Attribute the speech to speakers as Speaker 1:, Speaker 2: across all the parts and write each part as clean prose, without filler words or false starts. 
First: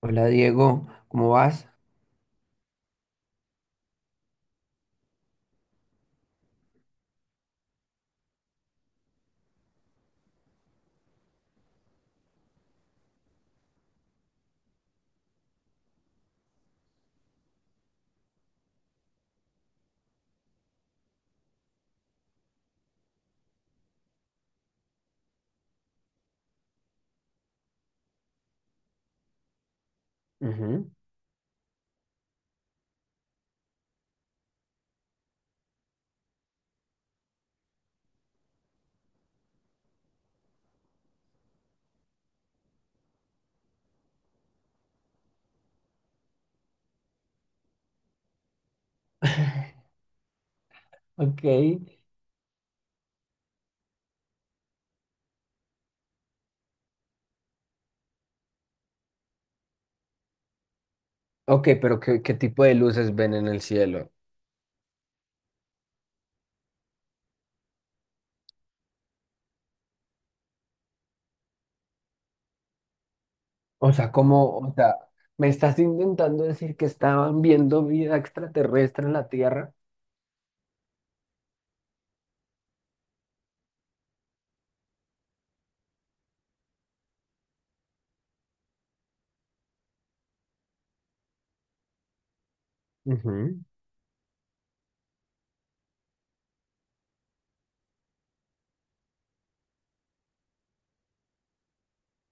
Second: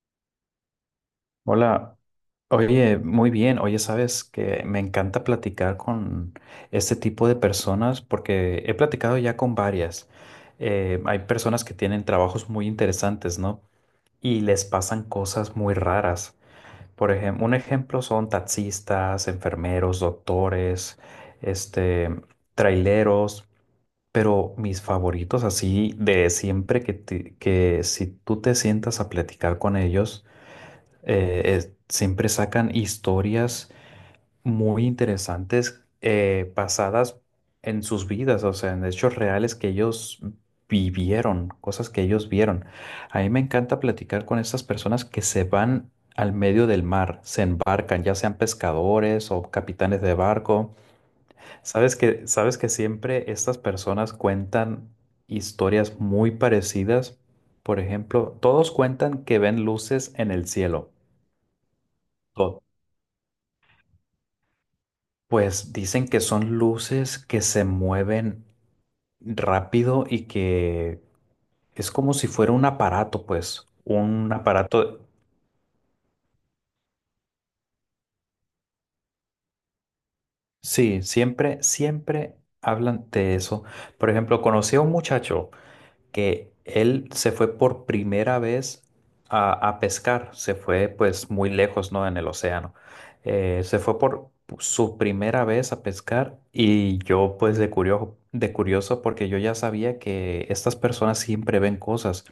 Speaker 1: Hola Diego, ¿cómo vas?
Speaker 2: Hola, oye, muy bien, oye, sabes que me encanta platicar con este tipo de personas porque he platicado ya con varias. Hay personas que tienen trabajos muy interesantes, ¿no? Y les pasan cosas muy raras. Por ejemplo, un ejemplo son taxistas, enfermeros, doctores, este, traileros, pero mis favoritos así de siempre que si tú te sientas a platicar con ellos
Speaker 1: Ujú.
Speaker 2: siempre sacan historias muy interesantes, basadas en sus vidas, o sea, en hechos reales que ellos vivieron, cosas que ellos vieron. A mí me encanta platicar con estas personas que se van al medio del mar, se embarcan, ya sean pescadores o capitanes de barco.
Speaker 1: Ok.
Speaker 2: Sabes que siempre estas personas cuentan historias muy parecidas. Por ejemplo, todos cuentan que ven luces en el cielo.
Speaker 1: Ok, pero ¿¿qué tipo de luces ven en el cielo?
Speaker 2: Pues dicen que son luces que se mueven rápido y que es como si fuera un aparato, pues,
Speaker 1: O sea,
Speaker 2: un
Speaker 1: ¿
Speaker 2: aparato.
Speaker 1: me estás intentando decir que estaban viendo vida extraterrestre en la Tierra?
Speaker 2: Sí, siempre hablan de eso. Por ejemplo, conocí a un muchacho que él se fue por primera vez a pescar, se fue pues muy lejos, ¿no? En el océano.
Speaker 1: Ujú.
Speaker 2: Se fue por su primera vez a pescar y yo pues de curioso porque yo ya sabía que estas personas siempre ven cosas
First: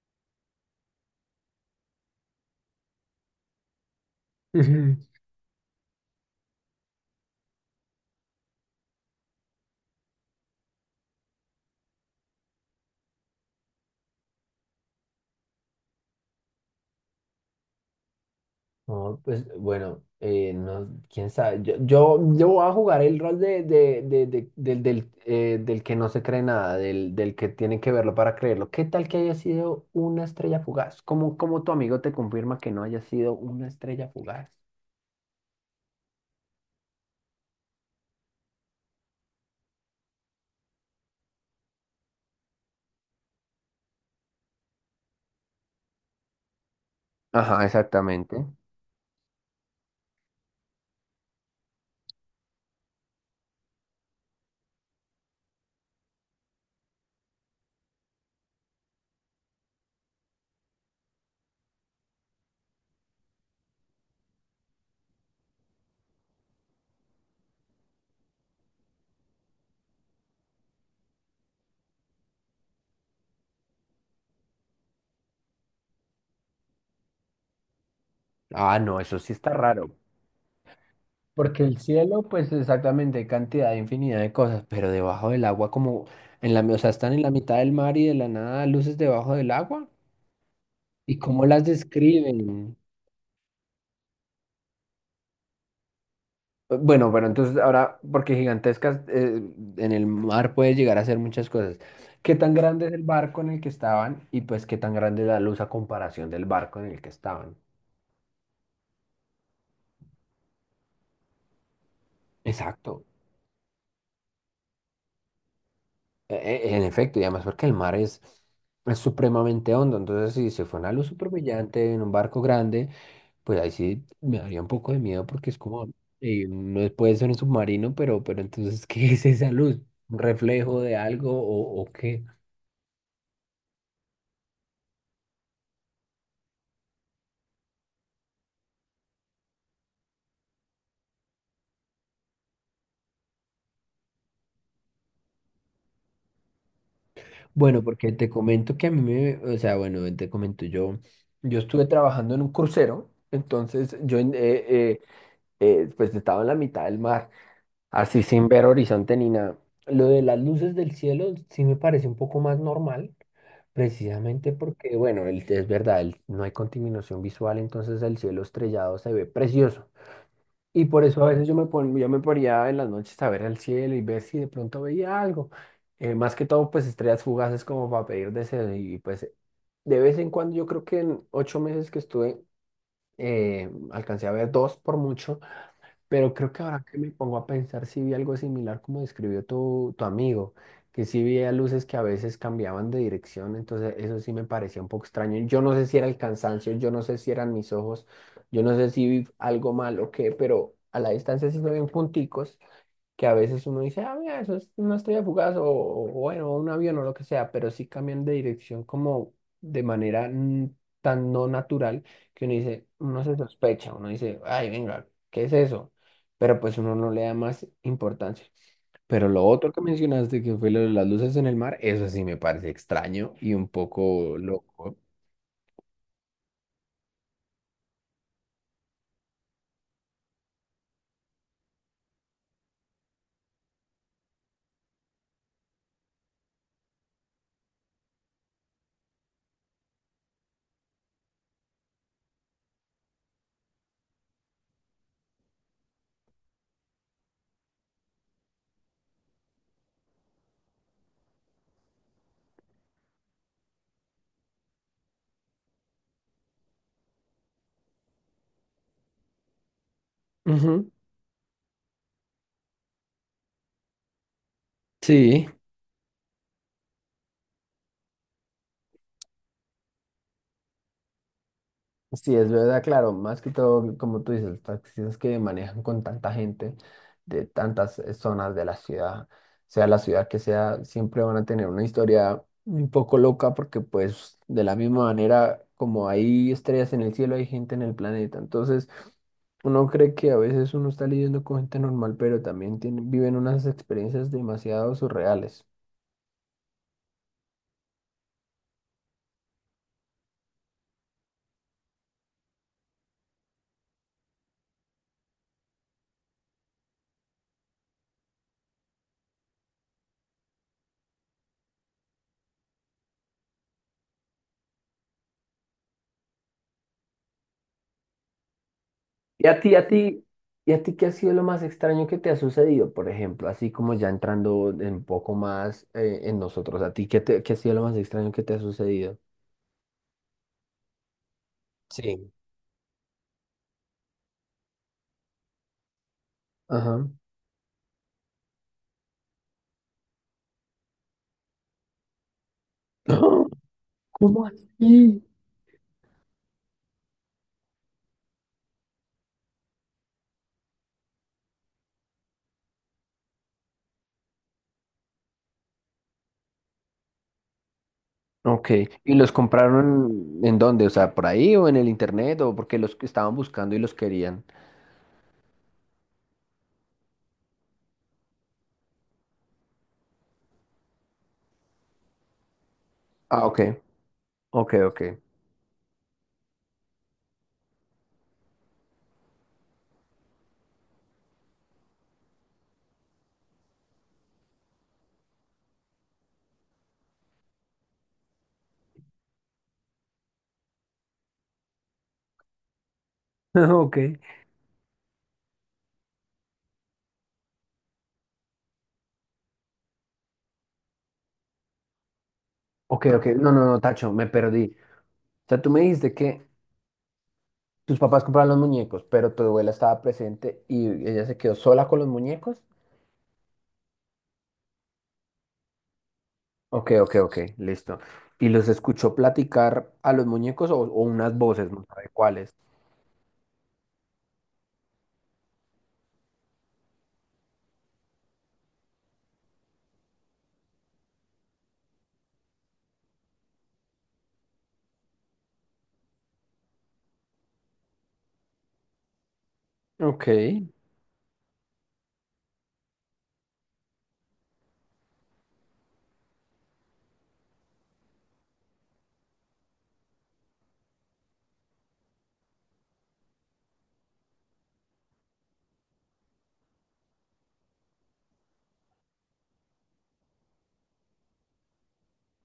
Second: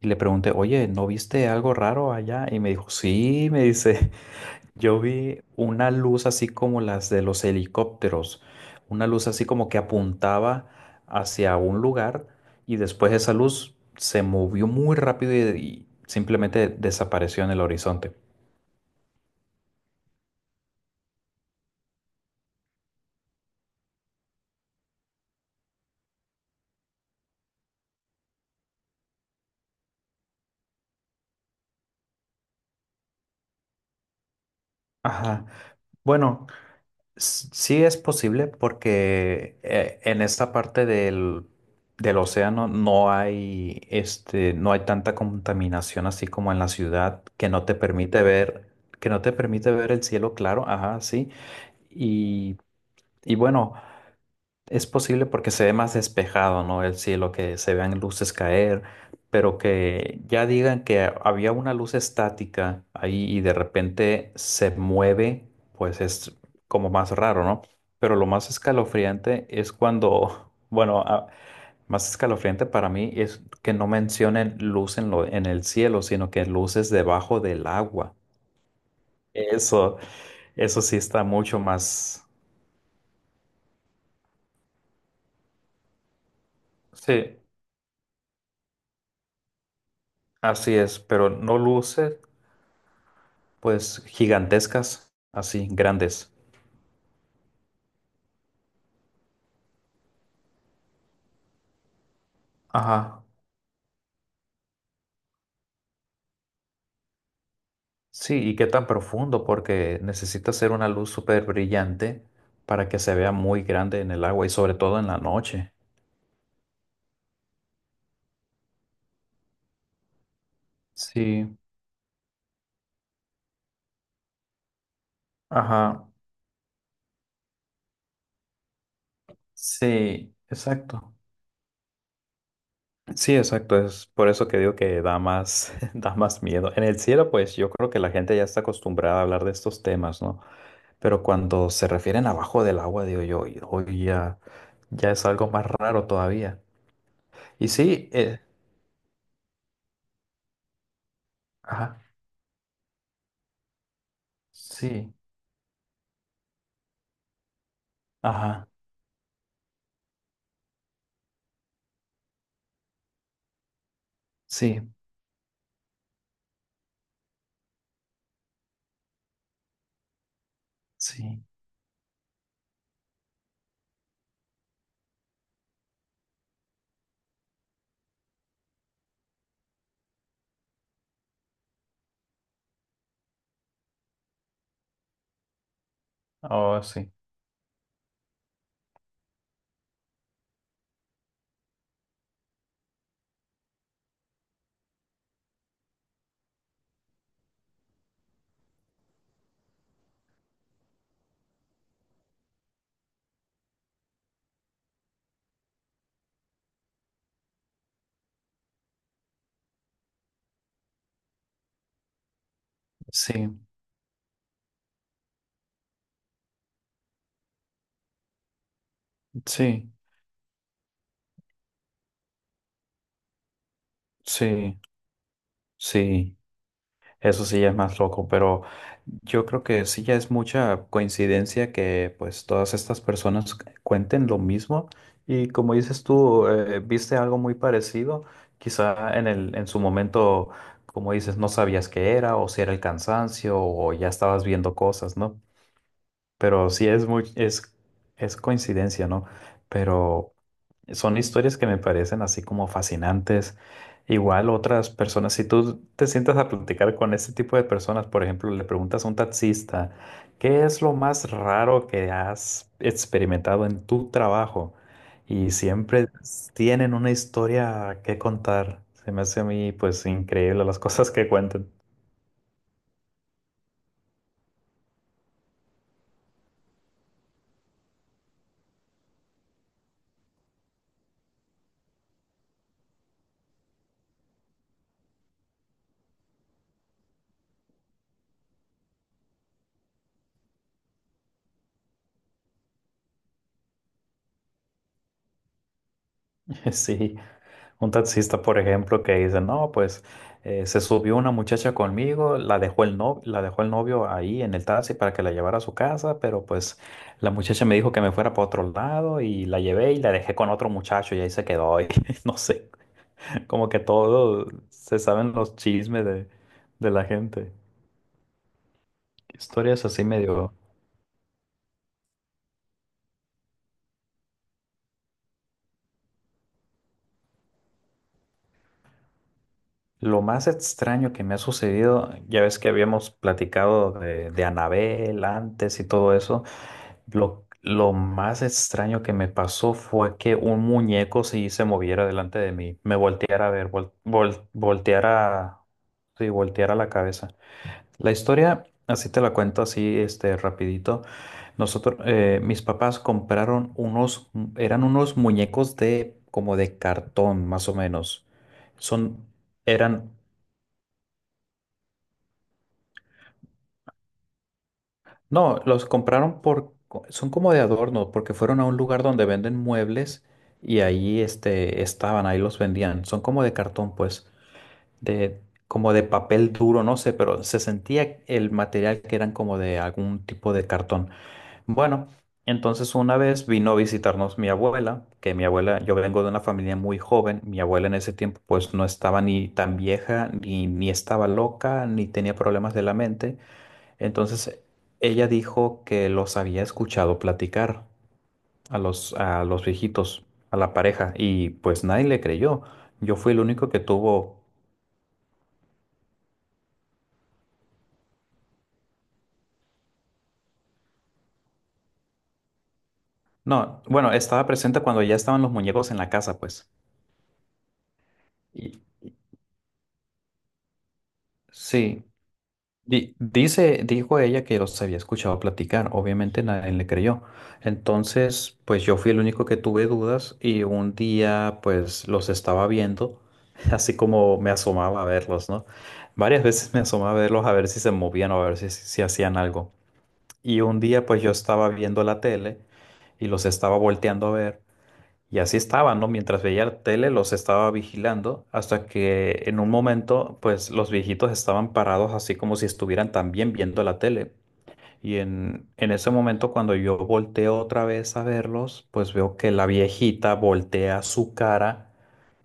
Speaker 2: y le pregunté, oye, ¿no viste algo raro allá? Y me dijo, sí, me dice. Yo vi una luz así como las de los helicópteros, una luz así como que apuntaba hacia un lugar y después esa luz se movió muy rápido y simplemente desapareció en el horizonte.
Speaker 1: No, pues bueno, no, quién sabe. Yo voy a jugar el rol del que no se cree nada, del que tiene que verlo para creerlo. ¿Qué tal que haya sido una estrella fugaz? ¿Cómo tu amigo te confirma que no haya sido una estrella fugaz?
Speaker 2: Ajá. Bueno, sí es posible porque, en esta parte del océano no hay, este, no hay tanta contaminación así como en la ciudad que no
Speaker 1: Ajá,
Speaker 2: te permite
Speaker 1: exactamente.
Speaker 2: ver, que no te permite ver el cielo claro, ajá, sí. Y, y bueno. Es posible porque se ve más despejado, ¿no? El cielo, que se vean luces caer, pero que ya digan que había una luz estática ahí y de repente se mueve, pues es como más raro, ¿no? Pero lo más escalofriante es cuando, bueno, más escalofriante para mí es que no mencionen luz en el cielo, sino que luces debajo del agua.
Speaker 1: Ah, no, eso sí está raro.
Speaker 2: Eso, eso sí está mucho
Speaker 1: Porque el cielo,
Speaker 2: más,
Speaker 1: pues exactamente, hay cantidad, infinidad de cosas, pero debajo del agua, como en la, o sea, están en la
Speaker 2: sí,
Speaker 1: mitad del mar y de la nada luces debajo del agua.
Speaker 2: así es,
Speaker 1: ¿Y
Speaker 2: pero
Speaker 1: cómo
Speaker 2: no
Speaker 1: las
Speaker 2: luces.
Speaker 1: describen?
Speaker 2: Pues gigantescas, así, grandes.
Speaker 1: Bueno, pero entonces ahora, porque gigantescas, en el mar puede llegar a ser muchas cosas. ¿Qué tan grande es el
Speaker 2: Ajá.
Speaker 1: barco en el que estaban? Y pues, ¿qué tan grande es la luz a comparación del barco en el que estaban?
Speaker 2: Sí, ¿y qué tan profundo? Porque necesita ser una luz súper brillante para que
Speaker 1: Exacto.
Speaker 2: se vea muy grande en el agua y sobre todo en la noche.
Speaker 1: E- en efecto, y además porque el mar es supremamente hondo. Entonces, si se fue una luz súper
Speaker 2: Sí,
Speaker 1: brillante en un barco grande, pues ahí sí me daría un poco de miedo porque es como,
Speaker 2: ajá.
Speaker 1: no puede ser un submarino, pero entonces, ¿qué es esa luz? ¿Un
Speaker 2: Sí,
Speaker 1: reflejo de
Speaker 2: exacto.
Speaker 1: algo o qué?
Speaker 2: Sí, exacto. Es por eso que digo que da más, da más miedo. En el cielo, pues yo creo que la gente ya está acostumbrada a hablar de estos temas, ¿no? Pero cuando se refieren abajo del agua, digo yo, hoy ya, ya es algo más raro todavía. Y
Speaker 1: Bueno,
Speaker 2: sí,
Speaker 1: porque te comento que a mí me, o sea, bueno, te comento yo, yo estuve
Speaker 2: ajá,
Speaker 1: trabajando en un crucero, entonces yo
Speaker 2: sí,
Speaker 1: pues estaba en la mitad del mar, así sin ver
Speaker 2: ajá,
Speaker 1: horizonte ni nada. Lo de las luces del cielo sí me parece un poco más normal, precisamente
Speaker 2: sí,
Speaker 1: porque, bueno, es verdad, no hay contaminación visual, entonces el cielo estrellado se ve precioso. Y por eso a
Speaker 2: sí,
Speaker 1: veces yo me ponía en las noches a ver el cielo y ver si de pronto veía algo. Más que todo, pues estrellas fugaces como para pedir deseos. Y pues de vez en cuando, yo creo que en ocho meses que estuve, alcancé a ver dos por mucho. Pero creo que
Speaker 2: oh,
Speaker 1: ahora que me
Speaker 2: sí,
Speaker 1: pongo a pensar, si vi algo similar como describió tu amigo, que sí veía luces que a veces cambiaban de dirección, entonces eso sí me parecía un poco extraño. Yo no sé si era el cansancio, yo no sé si eran mis ojos, yo no sé si vi algo mal o qué, pero a la distancia sí se ven punticos que a veces uno dice, ah, mira, eso es una estrella fugaz o bueno, un avión o lo que sea, pero sí cambian de dirección como de manera tan no natural que uno dice, uno se
Speaker 2: sí,
Speaker 1: sospecha, uno dice, ay, venga, ¿qué es eso? Pero pues uno no le da más importancia. Pero lo otro que
Speaker 2: sí,
Speaker 1: mencionaste, que fue lo de las luces en el mar, eso sí me parece extraño y un poco
Speaker 2: sí,
Speaker 1: loco.
Speaker 2: sí, eso sí ya es más loco, pero yo creo que sí ya es mucha coincidencia que pues todas estas personas cuenten lo mismo y como dices tú, viste algo muy parecido, quizá en su momento, como dices, no sabías qué era o si era el cansancio o ya estabas viendo cosas, ¿no? Pero sí es coincidencia, ¿no? Pero son historias que me parecen así como fascinantes. Igual otras personas, si tú te sientas a platicar con este tipo de personas, por ejemplo, le preguntas a un taxista, ¿qué es
Speaker 1: Ujú.
Speaker 2: lo más raro que has experimentado en tu trabajo?
Speaker 1: Sí.
Speaker 2: Y siempre tienen una historia que contar. Se me hace a mí, pues, increíble las cosas que cuentan.
Speaker 1: Sí, es verdad, claro, más que todo, como tú dices, los taxistas que manejan con tanta gente de tantas zonas de la ciudad, sea la ciudad que sea, siempre van a tener una historia un poco loca porque pues de la misma manera como hay estrellas en el cielo, hay gente en el planeta. Entonces, uno cree que a veces uno está lidiando con gente normal, pero también tiene, viven unas experiencias demasiado surreales.
Speaker 2: Sí. Un taxista, por ejemplo, que dice, no, pues, se subió una muchacha conmigo, la dejó el no, la dejó el novio ahí en el taxi para que la llevara a su casa, pero pues la muchacha me dijo que me fuera para otro lado y la llevé y la dejé con otro muchacho y ahí se quedó. Y no sé, como que todo se saben los chismes de la gente.
Speaker 1: Y a ti,
Speaker 2: Historias
Speaker 1: a
Speaker 2: así
Speaker 1: ti,
Speaker 2: medio.
Speaker 1: y a ti, ¿qué ha sido lo más extraño que te ha sucedido, por ejemplo? Así como ya entrando en un poco más en nosotros, ¿a ti qué, qué ha sido lo más extraño que te ha sucedido?
Speaker 2: Lo más extraño que me ha sucedido,
Speaker 1: Sí.
Speaker 2: ya ves que habíamos platicado de Anabel antes y todo eso.
Speaker 1: Ajá.
Speaker 2: Lo más extraño que me pasó fue que un muñeco sí se moviera delante de mí, me
Speaker 1: ¡Ah!
Speaker 2: volteara a ver,
Speaker 1: ¿Cómo así?
Speaker 2: volteara, sí, volteara la cabeza. La historia, así te la cuento así, este, rapidito. Nosotros, mis papás compraron unos, eran unos muñecos de, como de cartón, más o menos.
Speaker 1: Ok, ¿y
Speaker 2: Son,
Speaker 1: los
Speaker 2: eran.
Speaker 1: compraron en dónde? O sea, ¿por ahí o en el internet o porque los que estaban buscando y los querían?
Speaker 2: No, los compraron por, son como de adorno, porque fueron a un lugar donde venden muebles y ahí este, estaban, ahí los vendían. Son como
Speaker 1: Ah,
Speaker 2: de
Speaker 1: ok,
Speaker 2: cartón, pues,
Speaker 1: ok, ok.
Speaker 2: de, como de papel duro, no sé, pero se sentía el material que eran como de algún tipo de cartón. Bueno, entonces una vez vino a visitarnos mi abuela, que mi abuela, yo vengo de una familia muy joven, mi abuela en ese tiempo pues no estaba ni tan vieja, ni estaba loca, ni tenía problemas de la mente. Entonces, ella dijo que los había escuchado platicar a a los viejitos, a la pareja, y pues nadie le creyó.
Speaker 1: Ok, ok,
Speaker 2: Yo
Speaker 1: ok,
Speaker 2: fui el
Speaker 1: no, no,
Speaker 2: único
Speaker 1: no,
Speaker 2: que
Speaker 1: Tacho, me
Speaker 2: tuvo...
Speaker 1: perdí. O sea, tú me dijiste que tus papás compraron los muñecos, pero tu abuela estaba presente y ella se quedó sola con los muñecos.
Speaker 2: No, bueno, estaba presente cuando ya estaban los muñecos en la casa, pues.
Speaker 1: Ok, ok, ok, listo. ¿Y los
Speaker 2: Y,
Speaker 1: escuchó platicar a los muñecos o unas voces, no
Speaker 2: sí,
Speaker 1: sabe cuáles?
Speaker 2: Dijo ella que los había escuchado platicar, obviamente nadie le creyó. Entonces, pues yo fui el único que tuve dudas y un día pues los estaba viendo, así como me asomaba a verlos, ¿no? Varias veces me asomaba a verlos a ver si se movían o a ver si hacían algo.
Speaker 1: Ok.
Speaker 2: Y un día pues yo estaba viendo la tele y los estaba volteando a ver. Y así estaban, ¿no? Mientras veía la tele, los estaba vigilando hasta que en un momento, pues los viejitos estaban parados así como si estuvieran también viendo la tele. Y en ese momento, cuando yo volteo otra vez a verlos, pues veo que la viejita voltea su cara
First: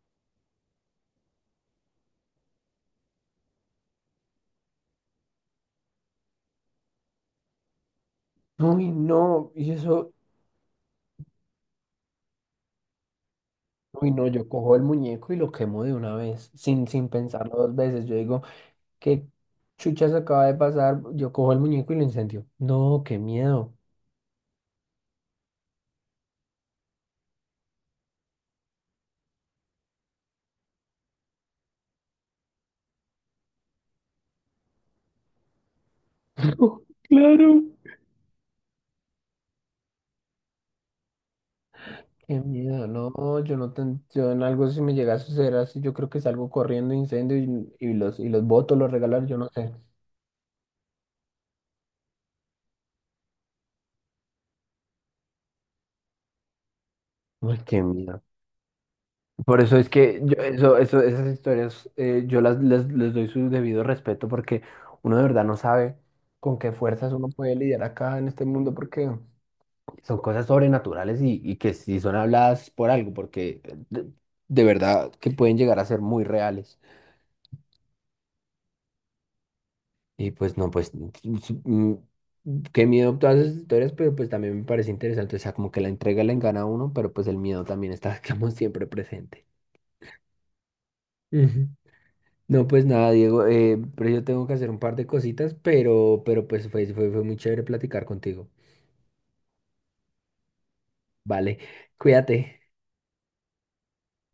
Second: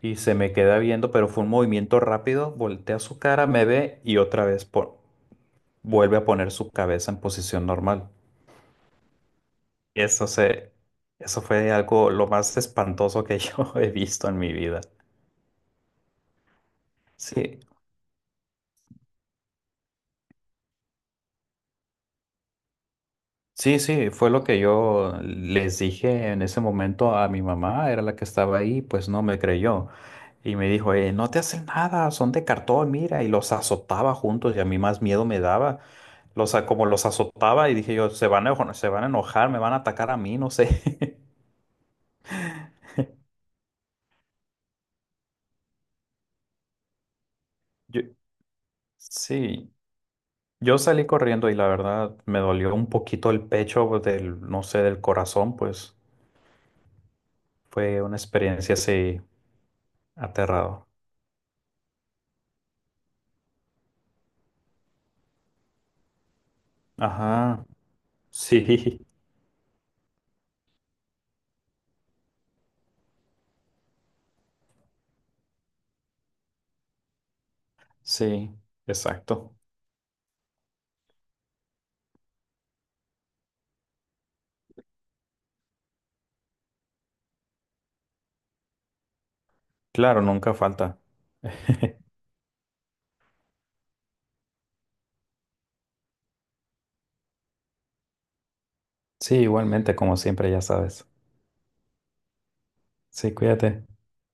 Speaker 2: y se me queda viendo, pero fue un movimiento rápido, voltea su cara, me ve y otra vez vuelve a poner su cabeza en posición normal.
Speaker 1: Uy, no, y eso,
Speaker 2: Eso se, eso fue algo lo más espantoso que yo he
Speaker 1: uy, no,
Speaker 2: visto en
Speaker 1: yo
Speaker 2: mi
Speaker 1: cojo
Speaker 2: vida.
Speaker 1: el muñeco y lo quemo de una vez, sin, sin pensarlo
Speaker 2: Sí,
Speaker 1: dos veces. Yo digo, ¿qué chuchas acaba de pasar? Yo cojo el muñeco y lo incendio. No, qué miedo.
Speaker 2: sí, sí, fue lo que yo les dije en ese momento a mi mamá, era la que estaba ahí, pues no me creyó. Y me dijo, no te hacen nada, son de cartón, mira, y los azotaba juntos y a mí más miedo me daba. Como los
Speaker 1: Claro.
Speaker 2: azotaba y dije yo, se van a enojar, me van a atacar a mí, no sé.
Speaker 1: Qué miedo, no, yo no ten- yo en algo si me llega a suceder así, yo creo que salgo corriendo incendio y,
Speaker 2: Yo-
Speaker 1: y los boto, los regalar, yo no sé.
Speaker 2: sí, yo salí corriendo y la verdad me dolió un poquito el pecho pues, del, no sé, del corazón, pues
Speaker 1: Uy, qué
Speaker 2: fue una
Speaker 1: miedo.
Speaker 2: experiencia así
Speaker 1: Por eso es que yo,
Speaker 2: aterrador.
Speaker 1: esas historias yo las, les doy su debido respeto porque uno de verdad no sabe con qué fuerzas uno puede
Speaker 2: Ajá,
Speaker 1: lidiar acá en este mundo
Speaker 2: sí.
Speaker 1: porque son cosas sobrenaturales y que si son habladas por algo, porque de verdad que pueden llegar a ser muy reales.
Speaker 2: Sí, exacto.
Speaker 1: Y pues no, pues qué miedo todas esas historias, pero pues también me parece interesante, o sea, como que la entrega le engana a uno, pero pues el miedo también está, como siempre presente.
Speaker 2: Claro, nunca falta.
Speaker 1: Ujú. No, pues nada, Diego, pero yo tengo que hacer un par de cositas, pero pues fue muy chévere platicar contigo.
Speaker 2: Sí, igualmente, como siempre, ya sabes.
Speaker 1: Vale, cuídate.
Speaker 2: Sí, cuídate.